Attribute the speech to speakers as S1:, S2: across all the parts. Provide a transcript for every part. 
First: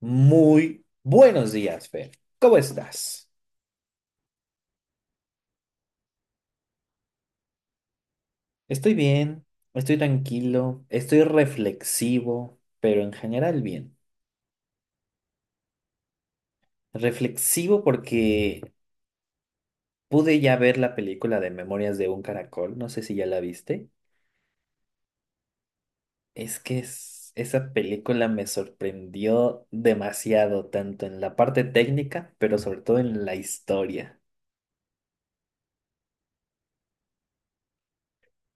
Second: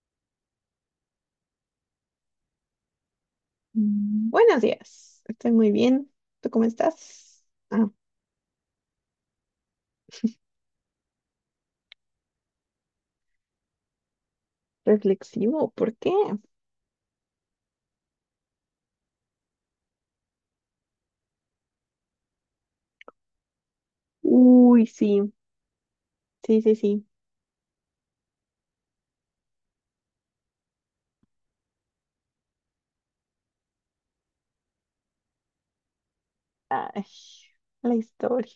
S1: Muy buenos días, Fer. ¿Cómo estás?
S2: Buenos días, estoy muy bien. ¿Tú cómo estás? Ah,
S1: Estoy bien, estoy tranquilo, estoy reflexivo, pero en general bien.
S2: Reflexivo, ¿por qué?
S1: Reflexivo porque pude ya ver la película de Memorias de un Caracol, no sé si ya la viste.
S2: Uy, sí,
S1: Es
S2: sí, sí,
S1: que
S2: sí.
S1: esa película me sorprendió demasiado, tanto en la parte técnica, pero sobre todo en la historia.
S2: Ay, la historia.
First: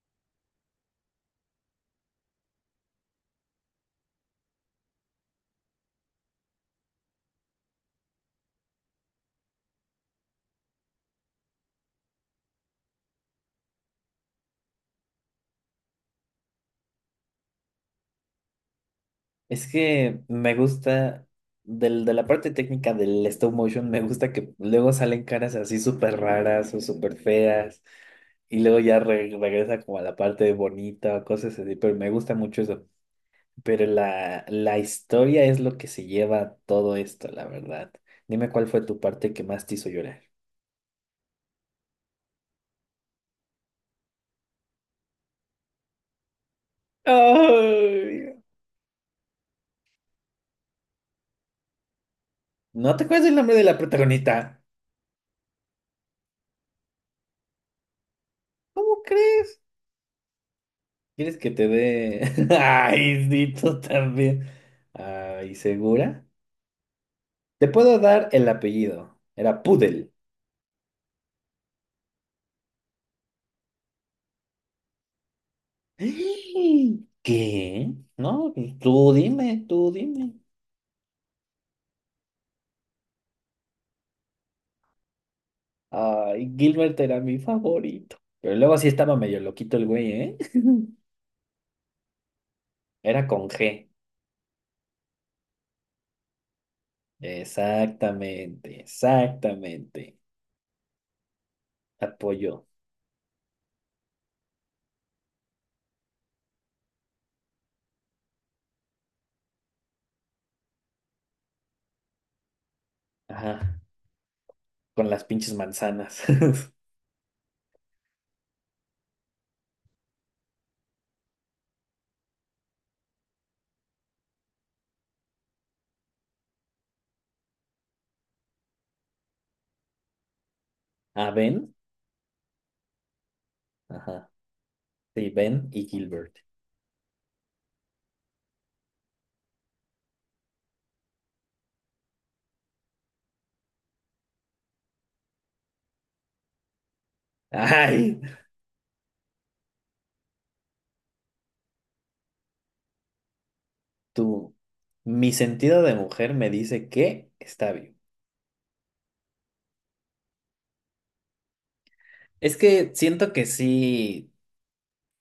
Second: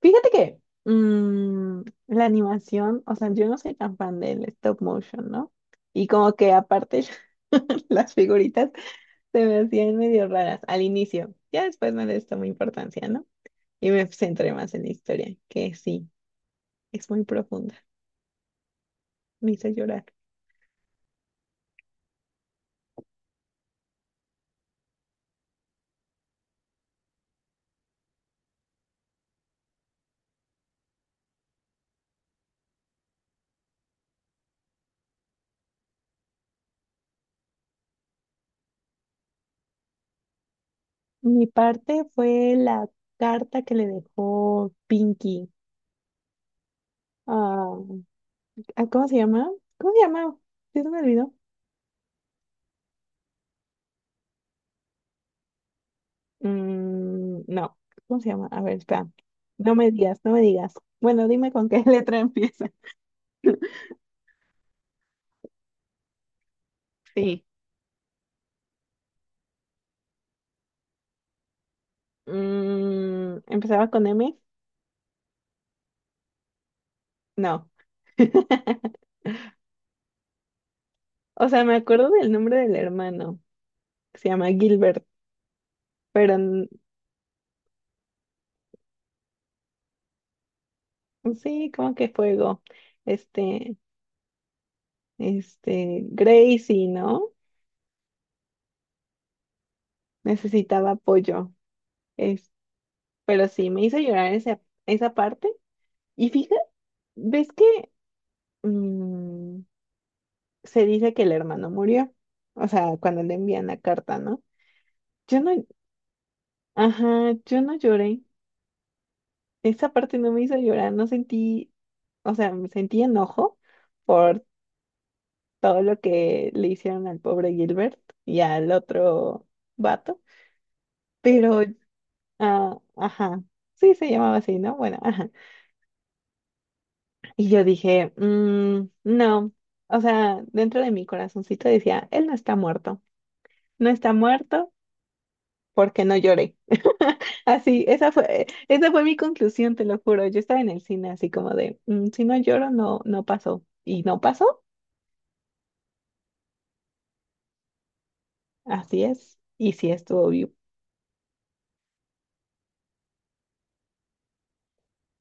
S2: Fíjate que mm, la animación, o sea, yo no soy tan fan del stop motion, ¿no? Y como que aparte las figuritas se me hacían medio raras al inicio. Ya después no les tomé importancia, ¿no? Y me centré más en la historia, que sí, es muy profunda. Me
S1: Es
S2: hizo llorar.
S1: que me gusta, de la parte técnica del stop motion, me gusta que luego salen caras así súper raras o súper feas y luego ya regresa como a la parte bonita o cosas así, pero me gusta mucho eso. Pero la historia es lo que se lleva todo esto, la verdad. Dime cuál fue tu parte que más te hizo llorar.
S2: Mi parte fue la carta que le dejó Pinky a,
S1: Ay,
S2: a ¿cómo se llama? ¿Cómo se llama? ¿Sí se me olvidó?
S1: ¿no te acuerdas el nombre de la protagonista?
S2: Mm, no, ¿cómo se llama? A ver,
S1: ¿Cómo
S2: espera.
S1: crees?
S2: No me digas, no me digas. Bueno,
S1: ¿Quieres que
S2: dime
S1: te
S2: con qué letra
S1: dé?
S2: empieza.
S1: Ay, sí, tú también. Ay, ¿segura?
S2: Sí.
S1: Te puedo dar el apellido. Era Pudel.
S2: Mm, ¿empezaba con M?
S1: ¡Ay!
S2: No.
S1: ¿Qué? No, tú dime, tú dime.
S2: O sea, me acuerdo del nombre del hermano, que se llama Gilbert, pero
S1: Ay, Gilbert era mi favorito. Pero luego sí estaba medio loquito el güey, ¿eh?
S2: sí, como que fuego.
S1: Era con
S2: Este,
S1: G.
S2: este, Gracie, ¿no?
S1: Exactamente, exactamente.
S2: Necesitaba apoyo. Es,
S1: Apoyo.
S2: pero sí, me hizo llorar esa, esa parte. Y fíjate, ¿ves que mm, se dice que el hermano murió? O sea, cuando le envían la
S1: Ajá.
S2: carta, ¿no?
S1: Con las
S2: Yo no,
S1: pinches manzanas.
S2: ajá, yo no lloré. Esa parte no me hizo llorar, no sentí, o sea, me sentí enojo por todo lo que le hicieron al pobre Gilbert y al otro vato,
S1: Ah,
S2: pero,
S1: Ben.
S2: ah, ajá, sí se
S1: Ajá.
S2: llamaba así, ¿no? Bueno,
S1: Sí,
S2: ajá.
S1: Ben y Gilbert.
S2: Y yo dije, "Mm, no, o sea, dentro de mi corazoncito decía, él no está muerto, no está muerto porque no lloré". Así,
S1: Ay,
S2: esa fue mi conclusión, te lo juro. Yo estaba en el cine así como de, "Mm, si no lloro, no, no pasó". Y no
S1: tú.
S2: pasó,
S1: Mi sentido de mujer me dice que está bien.
S2: así es, y sí estuvo vivo.
S1: Es que siento que sí,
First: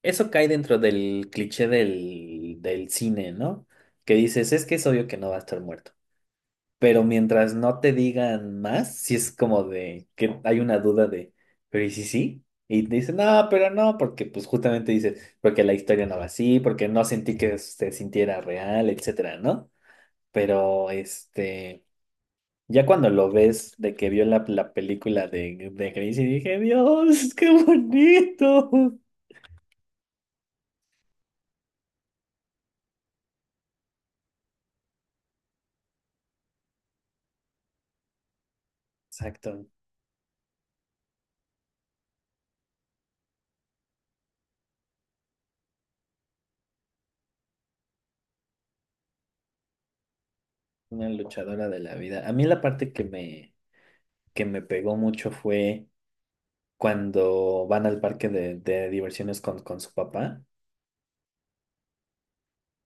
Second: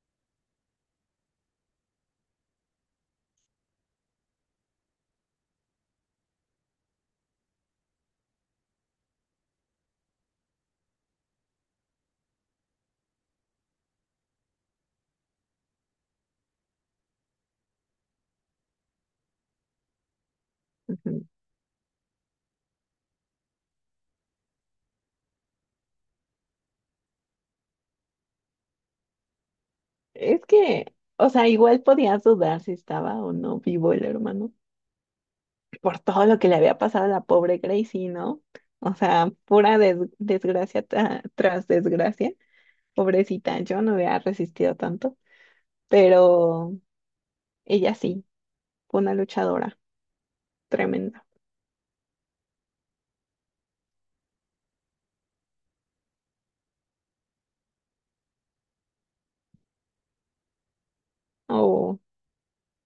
S1: eso cae dentro del cliché del cine, ¿no? Que dices, es que es obvio que no va a estar muerto. Pero mientras no te digan más, si es como de que hay una duda de, pero ¿y si sí? Y te dicen, no, pero no, porque pues justamente dices, porque la historia no va así, porque no sentí que se sintiera real, etcétera, ¿no? Pero
S2: Ujú.
S1: este. Ya cuando lo ves de que vio la película de Grace y dije, Dios, qué bonito.
S2: Es que, o sea, igual podías dudar si estaba o no vivo el hermano, por todo lo que le había pasado a la pobre Gracie, ¿no? O sea,
S1: Exacto,
S2: pura desgracia tras desgracia. Pobrecita, yo no había resistido tanto, pero ella sí, fue una luchadora
S1: una
S2: tremenda.
S1: luchadora de la vida. A mí la parte que me pegó mucho fue cuando van al parque de diversiones con su papá,
S2: Oh,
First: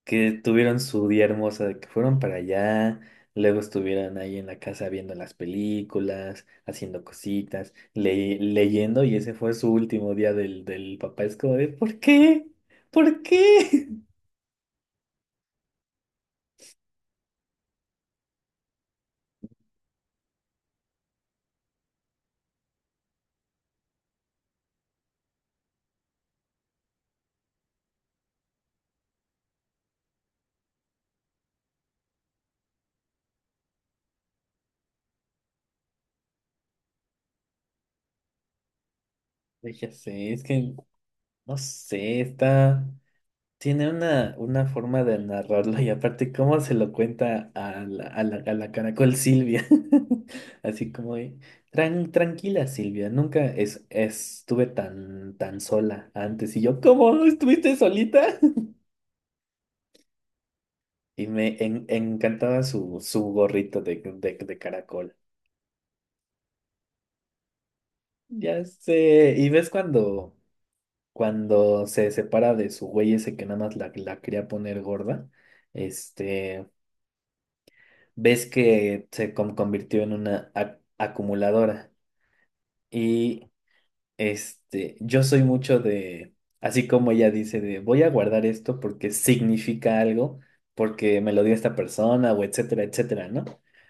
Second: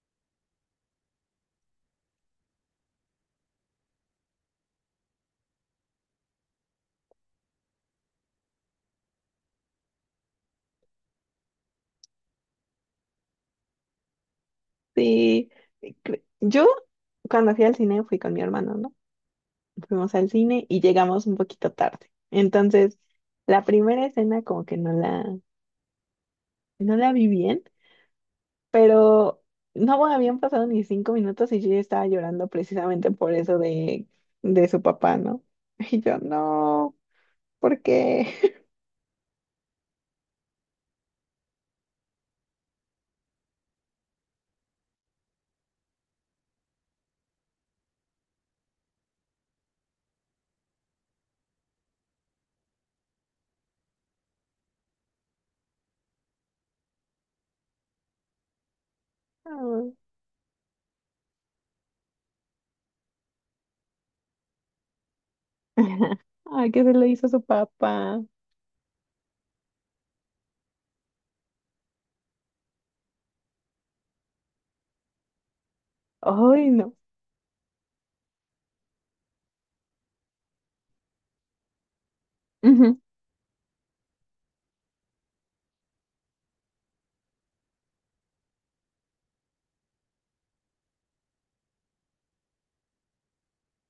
S1: que tuvieron su día hermosa, de que fueron para allá, luego estuvieron ahí en la casa viendo las películas, haciendo cositas, leyendo, y ese fue su último día del papá. Es como de, ¿por qué? ¿Por qué?
S2: sí. Yo, cuando fui al cine, fui con mi hermano, ¿no? Fuimos al cine y llegamos un poquito tarde. Entonces, la primera escena como que no la, no la vi bien. Pero no, bueno, habían pasado ni 5 minutos y yo ya estaba llorando precisamente por eso de su papá, ¿no? Y yo, no, ¿por qué?
S1: Ya sé, es que no sé, está. Tiene una forma de narrarlo y aparte, ¿cómo se lo cuenta a a la caracol Silvia? Así como, de, tranquila Silvia, nunca es, estuve tan, tan sola antes". Y yo, ¿cómo? ¿Estuviste solita?
S2: Ay,
S1: Y me encantaba su gorrito de caracol.
S2: ay, ¿qué se le hizo a su papá?
S1: Ya sé, y ves cuando cuando se separa de su güey ese que nada más la quería poner gorda, este,
S2: Ay, no.
S1: ves que se convirtió en una acumuladora.
S2: Ujú,
S1: Y este, yo soy mucho de, así como ella dice, de voy a guardar esto porque significa algo, porque me lo dio esta persona o etcétera, etcétera, ¿no?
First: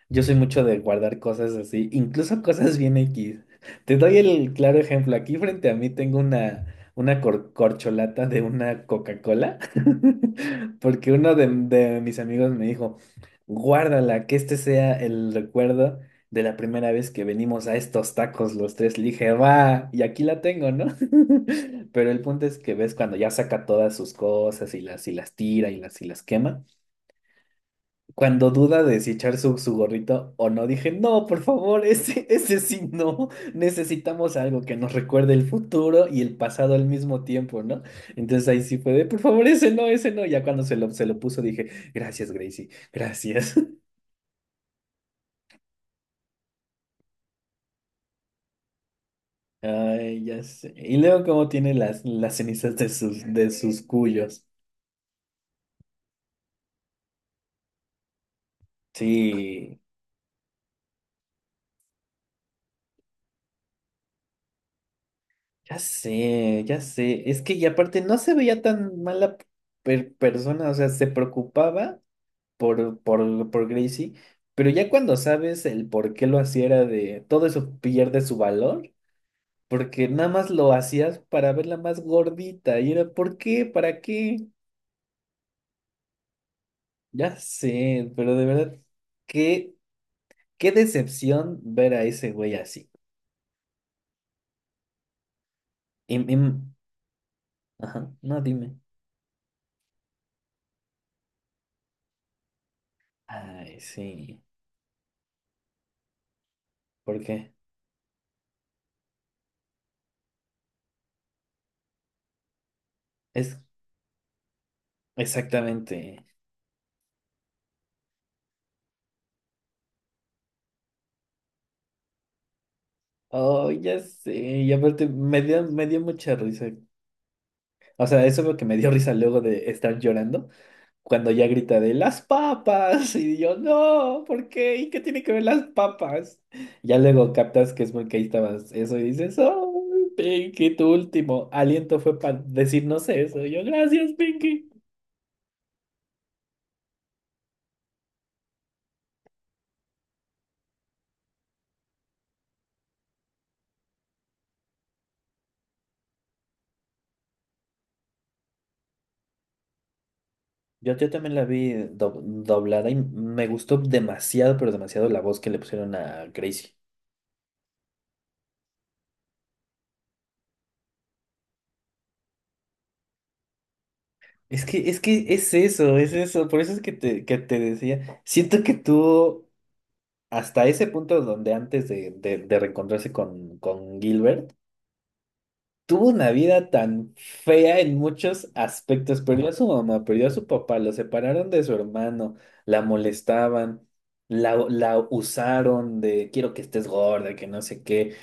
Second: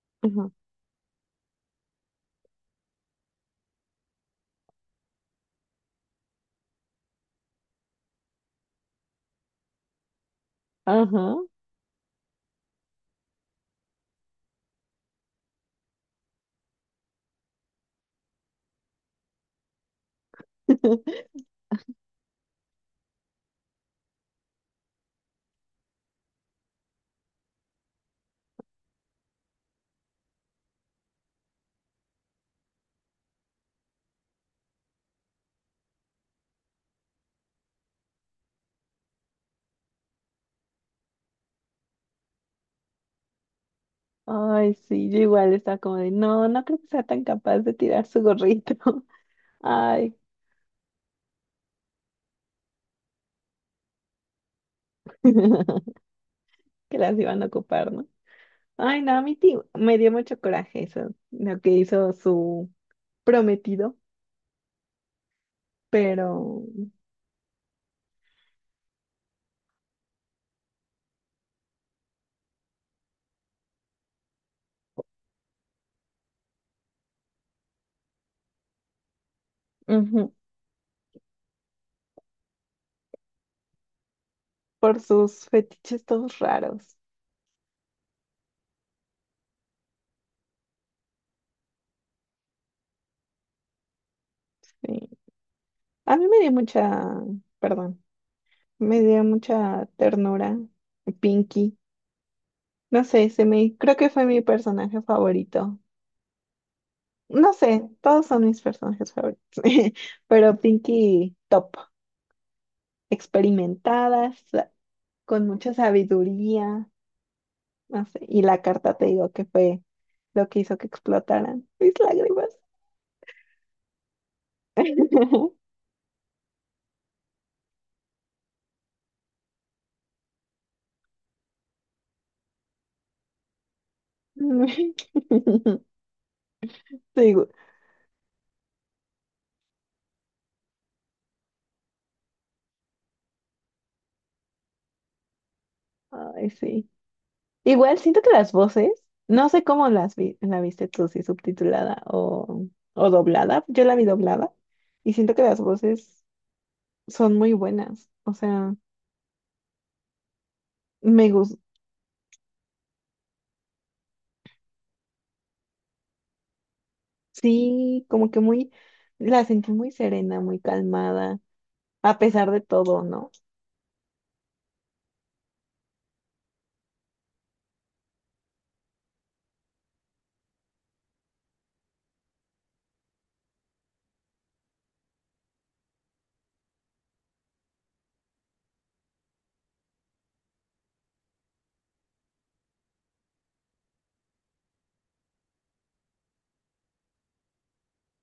S1: Yo soy
S2: ujú.
S1: mucho de guardar cosas así, incluso cosas bien X. Te doy el claro ejemplo. Aquí frente a mí tengo una corcholata de una Coca-Cola, porque uno
S2: Ajá.
S1: de mis amigos me dijo, guárdala, que este sea el recuerdo de la primera vez que venimos a estos tacos los tres, le dije, va, y aquí la tengo, ¿no? Pero el punto es que ves cuando ya saca todas sus cosas y las tira y las quema, cuando duda de si echar su gorrito o no, dije, no, por favor, ese sí no, necesitamos algo que nos recuerde el futuro y el pasado al mismo tiempo, ¿no? Entonces ahí sí fue de, por favor, ese no, ya cuando se lo puso dije, gracias, Gracie, gracias.
S2: Ay, sí, yo igual estaba como de, no, no creo que sea tan capaz de tirar su gorrito. Ay,
S1: Ay, ya sé. Y luego cómo tiene las cenizas de de sus cuyos.
S2: que las iban a ocupar, ¿no? Ay, no, a mí sí
S1: Sí,
S2: me dio mucho coraje eso, lo que hizo su prometido.
S1: ya sé,
S2: Pero
S1: ya sé. Es que y aparte no se veía tan mala persona, o sea, se preocupaba por, por Gracie, pero ya cuando sabes el por qué lo hacía era de todo eso pierde su valor, porque nada
S2: ujú,
S1: más lo hacías para verla más gordita y era ¿por qué? ¿Para qué?
S2: por sus fetiches todos raros.
S1: Ya sé, pero de verdad, qué, qué decepción ver a ese güey así.
S2: Sí. A mí
S1: Im-
S2: me dio
S1: im-
S2: mucha, perdón,
S1: Ajá, no, dime.
S2: me dio mucha ternura Pinky. No sé, se me,
S1: Ay,
S2: creo que fue
S1: sí.
S2: mi personaje favorito.
S1: ¿Por
S2: No
S1: qué?
S2: sé, todos son mis personajes favoritos, pero Pinky top,
S1: Es
S2: experimentada, con mucha
S1: exactamente.
S2: sabiduría, no sé, y la carta te digo que fue lo que hizo que explotaran mis lágrimas.
S1: Oh, ya sé. Y aparte, me dio mucha risa. O sea, eso es lo que me dio risa luego de estar llorando. Cuando ya grita de las papas. Y yo, no, ¿por qué? ¿Y qué tiene que ver las papas? Ya luego
S2: Sí.
S1: captas que es porque ahí estabas eso y dices, oh, Pinky, tu último aliento fue para decirnos eso. Y yo, gracias, Pinky.
S2: Ay, sí. Igual siento que las voces, no sé cómo las vi, la viste tú, si subtitulada o doblada. Yo la vi doblada y siento que las voces son muy buenas. O sea,
S1: Yo
S2: me
S1: también la
S2: gustó.
S1: vi doblada y me gustó demasiado, pero demasiado la voz que le pusieron a Gracie.
S2: Sí, como que muy, la sentí muy serena, muy calmada, a pesar de todo, ¿no?
S1: Es que es eso, es eso. Por eso es que que te decía. Siento que tuvo hasta ese punto donde antes de reencontrarse con Gilbert, tuvo una vida tan fea en muchos aspectos. Perdió a su mamá, perdió a su papá, lo separaron de su hermano, la molestaban, la usaron de quiero que estés gorda, que no sé qué.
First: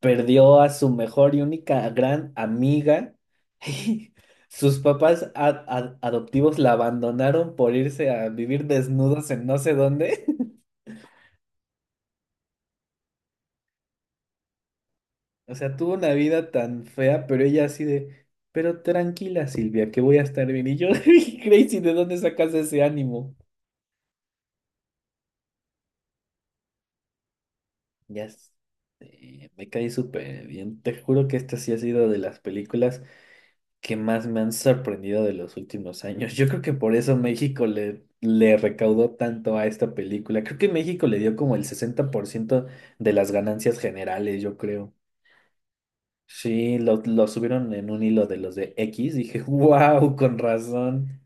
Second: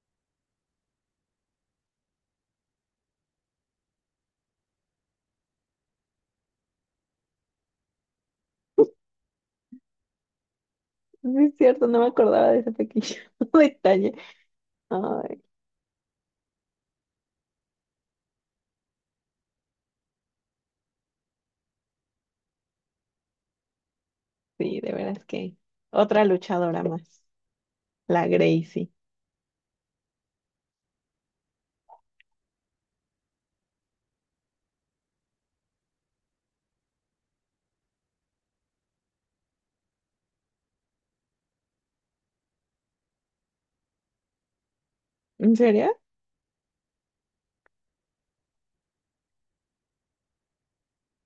S1: Perdió a su mejor y única gran amiga. Y sus papás adoptivos la abandonaron por irse a vivir desnudos en no sé dónde.
S2: Sí, es cierto, no me acordaba de ese pequeño detalle. Ay,
S1: O sea, tuvo una vida tan fea, pero ella así de, pero tranquila, Silvia, que voy a estar bien. Y yo, Crazy, ¿de dónde sacas ese ánimo?
S2: sí, de veras que otra luchadora más, la
S1: Ya
S2: Gracie.
S1: sé, me caí súper bien. Te juro que esta sí ha sido de las películas que más me han sorprendido de los últimos años. Yo creo que por eso México le recaudó tanto a esta película. Creo que México le dio como el 60% de las ganancias generales, yo creo.
S2: ¿En serio?
S1: Sí, lo subieron en un hilo de los de X. Dije, wow, con razón.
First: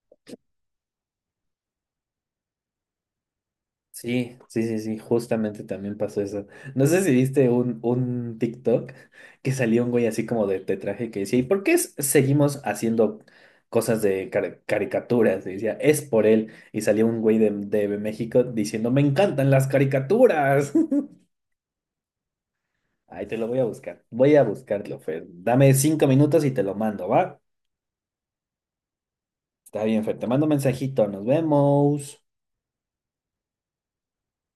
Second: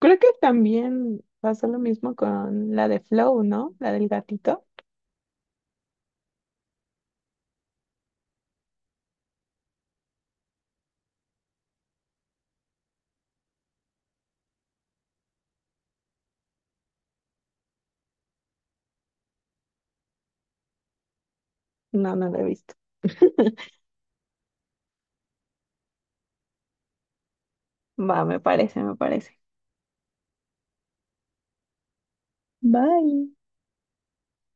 S2: Creo que también pasó lo mismo con la de Flow, ¿no? La del
S1: Sí, sí,
S2: gatito.
S1: sí, sí, justamente también pasó eso. No sé si viste un TikTok que salió un güey así como de traje que decía, ¿y por qué seguimos haciendo cosas de caricaturas? Y decía, es por él. Y salió un güey de México diciendo, me encantan las caricaturas.
S2: No, no la he visto.
S1: Ahí te lo voy a buscar. Voy a buscarlo, Fer. Dame 5 minutos y te lo mando, ¿va?
S2: Va, me parece, me parece.
S1: Está bien, Fer. Te mando un mensajito. Nos vemos.
S2: Bye.